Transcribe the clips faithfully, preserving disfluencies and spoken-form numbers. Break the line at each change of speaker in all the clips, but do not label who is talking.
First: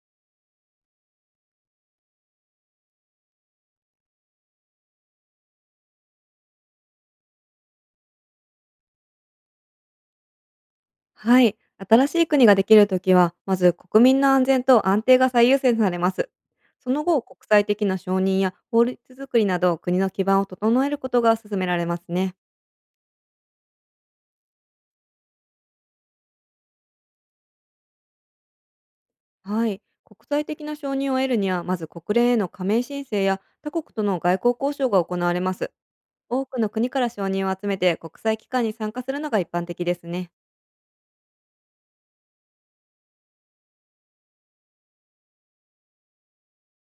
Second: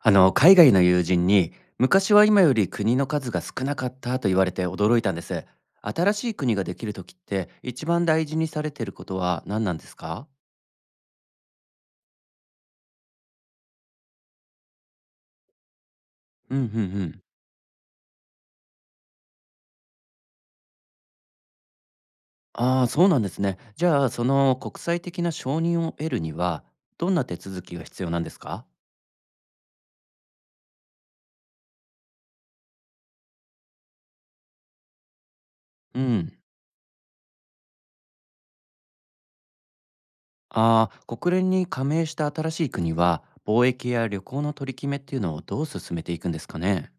あの海外の友人に、昔は今より国の数が少なかったと言われて驚いたんです。新しい国ができる時って、一番大事にされてることは何なんですか？
はい。新しい国ができるときは、まず国民の安全と安定が最優先されます。
うんうんう
その
ん。
後、国際的な承認や法律作りなど、国の基盤を整えることが進められますね。
ああー、そうなんですね。じゃあ、その国際的な承認を得るには、どんな手続きが必要なんですか？
はい。国際的な承認を得るには、まず国連への加盟申請や他国との外交交渉が行われます。
うん。
多くの国から承認を集めて、国際機関に参加するのが一般的ですね。
ああー、国連に加盟した新しい国は、貿易や旅行の取り決めっていうのをどう進めていくんですかね？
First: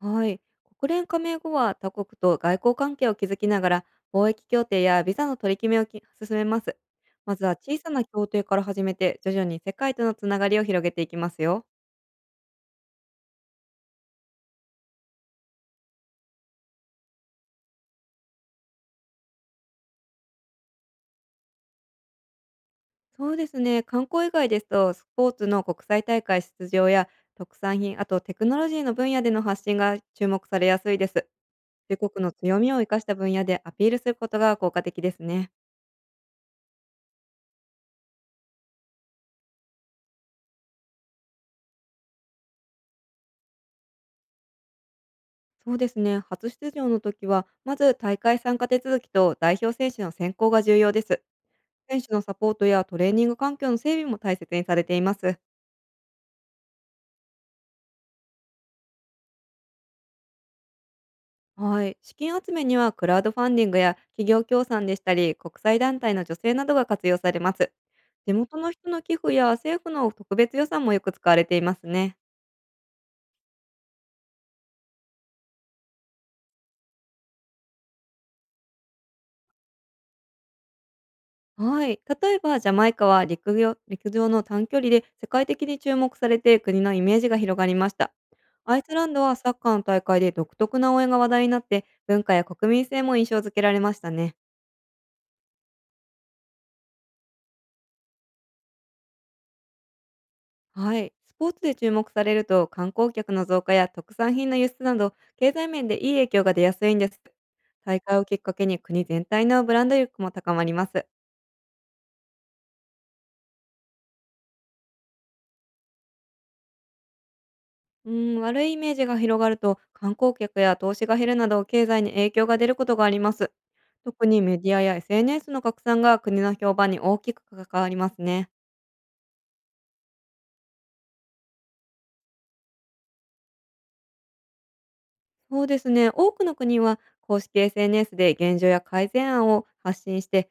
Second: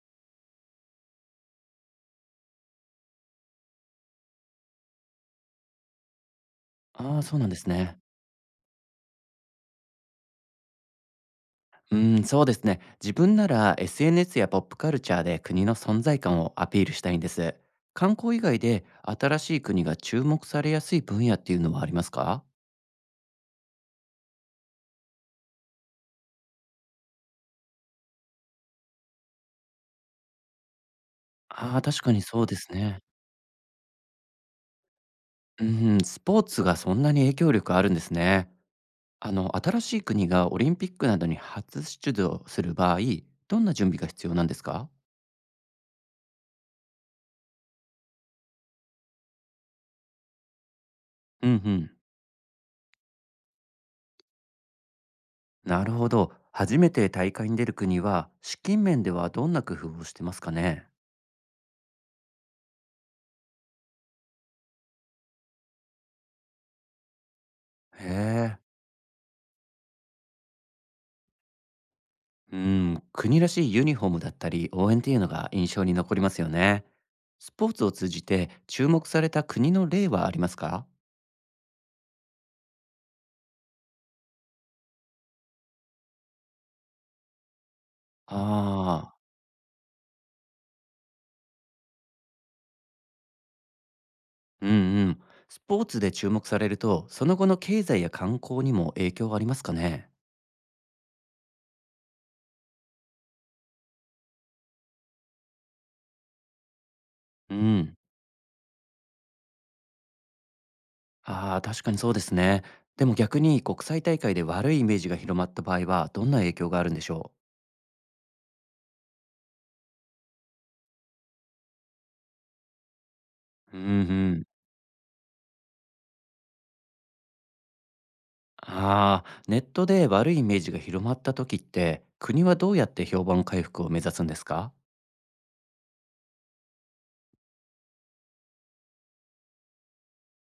はい。国連加盟後は、他国と外交関係を築きながら貿易協定やビザの取り決めをき進めます。
ああー、そ
ま
う
ず
なんで
は
す
小さ
ね。
な協定から始めて、徐々に世界とのつながりを広げていきますよ。
うーん、そうですね。自分なら エスエヌエス やポップカルチャーで国の存在感をアピールしたいんです。観光以外で新しい国が注目されやすい分野っていうのはありますか？
そうですね。観光以外ですと、スポーツの国際大会出場や特産品、あとテクノロジーの分野での発信が注目されやすいです。
ああー、
自
確かに
国の
そうで
強
す
みを生
ね。
かした分野でアピールすることが効果的ですね。
うん、スポーツがそんなに影響力あるんですね。あの、新しい国がオリンピックなどに初出場する場合、どんな準備が必要なんですか？
そうですね。初出場の時は、まず大会参加手続きと代表選手の選考が重要です。
うんうん。
選手のサポートやトレーニング環境の整備も大切にされています。
なるほど。初めて大会に出る国は、資金面ではどんな工夫をしてますかね？
はい。資金集めには、クラウドファンディングや企業協賛でしたり、国際団体の助成などが活用されます。
へ
地元
え。
の人の寄付や政府の特別予算もよく使われていますね。
うん、国らしいユニフォームだったり応援っていうのが印象に残りますよね。スポーツを通じて注目された国の例はありますか？
はい。例えば、ジャマイカは陸上陸上の短距離で世界的に注目されて、国のイメージが広がりました。アイスラン
ああ、
ドはサッカーの大会で独特な応援が話題になって、文化や国民性も印象付けられましたね。
うんうん。スポーツで注目されると、その後の経済や観光にも影響はありますかね？
はい。スポーツで注目されると、観光客の増加や特産品の輸出など、経済面でいい影響が出やすいんです。
うん。
大会をきっかけに、国全体のブランド力も高まります。
ああ、確かにそうですね。でも逆に国際大会で悪いイメージが広まった場合は、どんな影響があるんでしょ
うーん、悪いイメージが広がると、観光客や投資が減るなど、経済に影響が出ることがあります。
う？うんう
特に
ん。
メディアや エスエヌエス の拡散が国の評判に大きく関わりますね。
ああ、ネットで悪いイメージが広まった時って、国はどうやって評判回復を目指すんですか？
そうですね。多くの国は公式 エスエヌエス で現状や改善案を発信して、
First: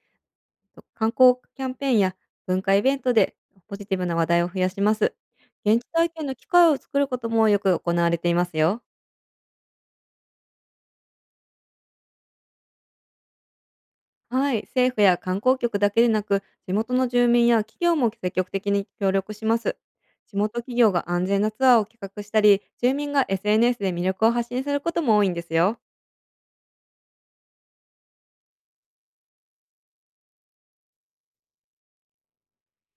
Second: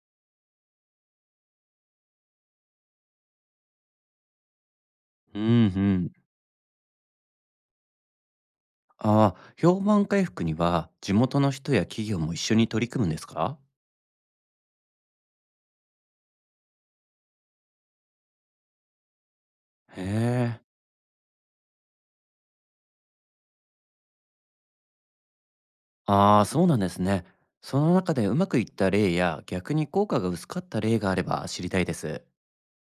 と観光キャンペーンや文化イベントでポジティブな話題を増やします。
うんう
現地体
ん。
験の機会を作ることもよく行われていますよ。
ああ、評判回復には地元の人や企業も一緒に取り組むんですか？
はい、政府や観光局だけでなく、地元の住民や企業も積極的に協力します。
へ
地元
え。
企業が安全なツアーを企画したり、住民が エスエヌエス で魅力を発信することも多いんですよ。
ああ、そうなんですね。その中でうまくいった例や逆に効果が薄かった例があれば知りたいです。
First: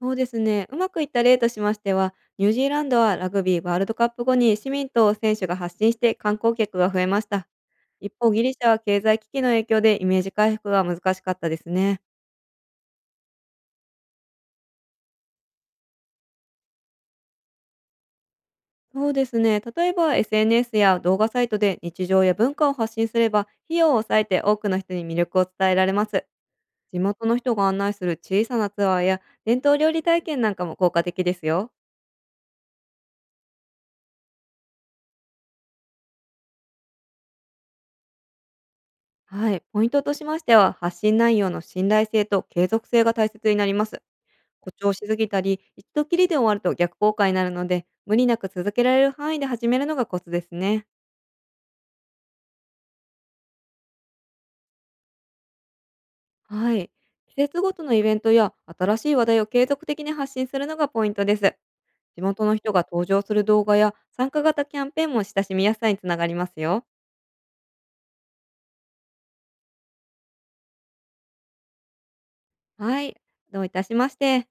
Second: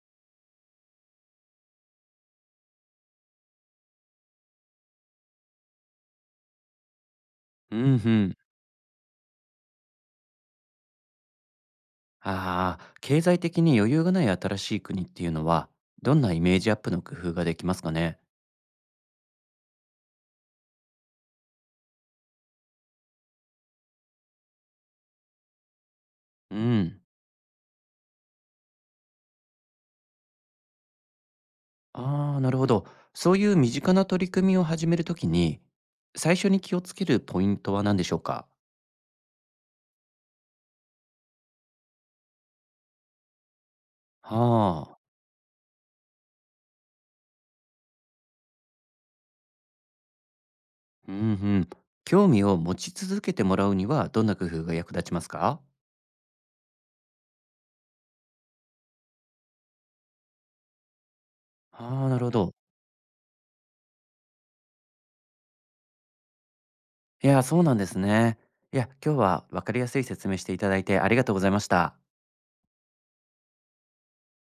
そうですね。うまくいった例としましては、ニュージーランドはラグビーワールドカップ後に市民と選手が発信して、観光客が増えました。
うんう
一方、
ん。
ギリシャは経済危機の影響でイメージ回復が難しかったですね。
ああ、経済的に余裕がない新しい国っていうのは、どんなイメージアップの工夫ができますかね？
そうですね。例えば エスエヌエス や動画サイトで日常や文化を発信すれば、費用を抑えて多くの人に魅力を伝えられます。
うん。
地元の人が案内する小さなツアーや伝統料理体験なんかも効果的ですよ。
ああ、なるほど。そういう身近な取り組みを始めるときに、最初に気をつけるポイントは何でしょうか？
はい。ポイントとしましては、発信内容の信頼性と継続性が大切になります。誇張
はあ。
しすぎたり、一度きりで終わると逆効果になるので、無理なく続けられる範囲で始めるのがコツですね。
うんうん。興味を持ち続けてもらうにはどんな工夫が役立ちますか？
はい。季節ごとのイベントや新しい話題を継続的に発信するのがポイントです。
ああ、な
地
るほ
元
ど。
の人が登場する動画や参加型キャンペーンも親しみやすさにつながりますよ。
いや、そうなんですね。いや、今日は分かりやすい説明していただいてありがとうございました。
はい。どういたしまして。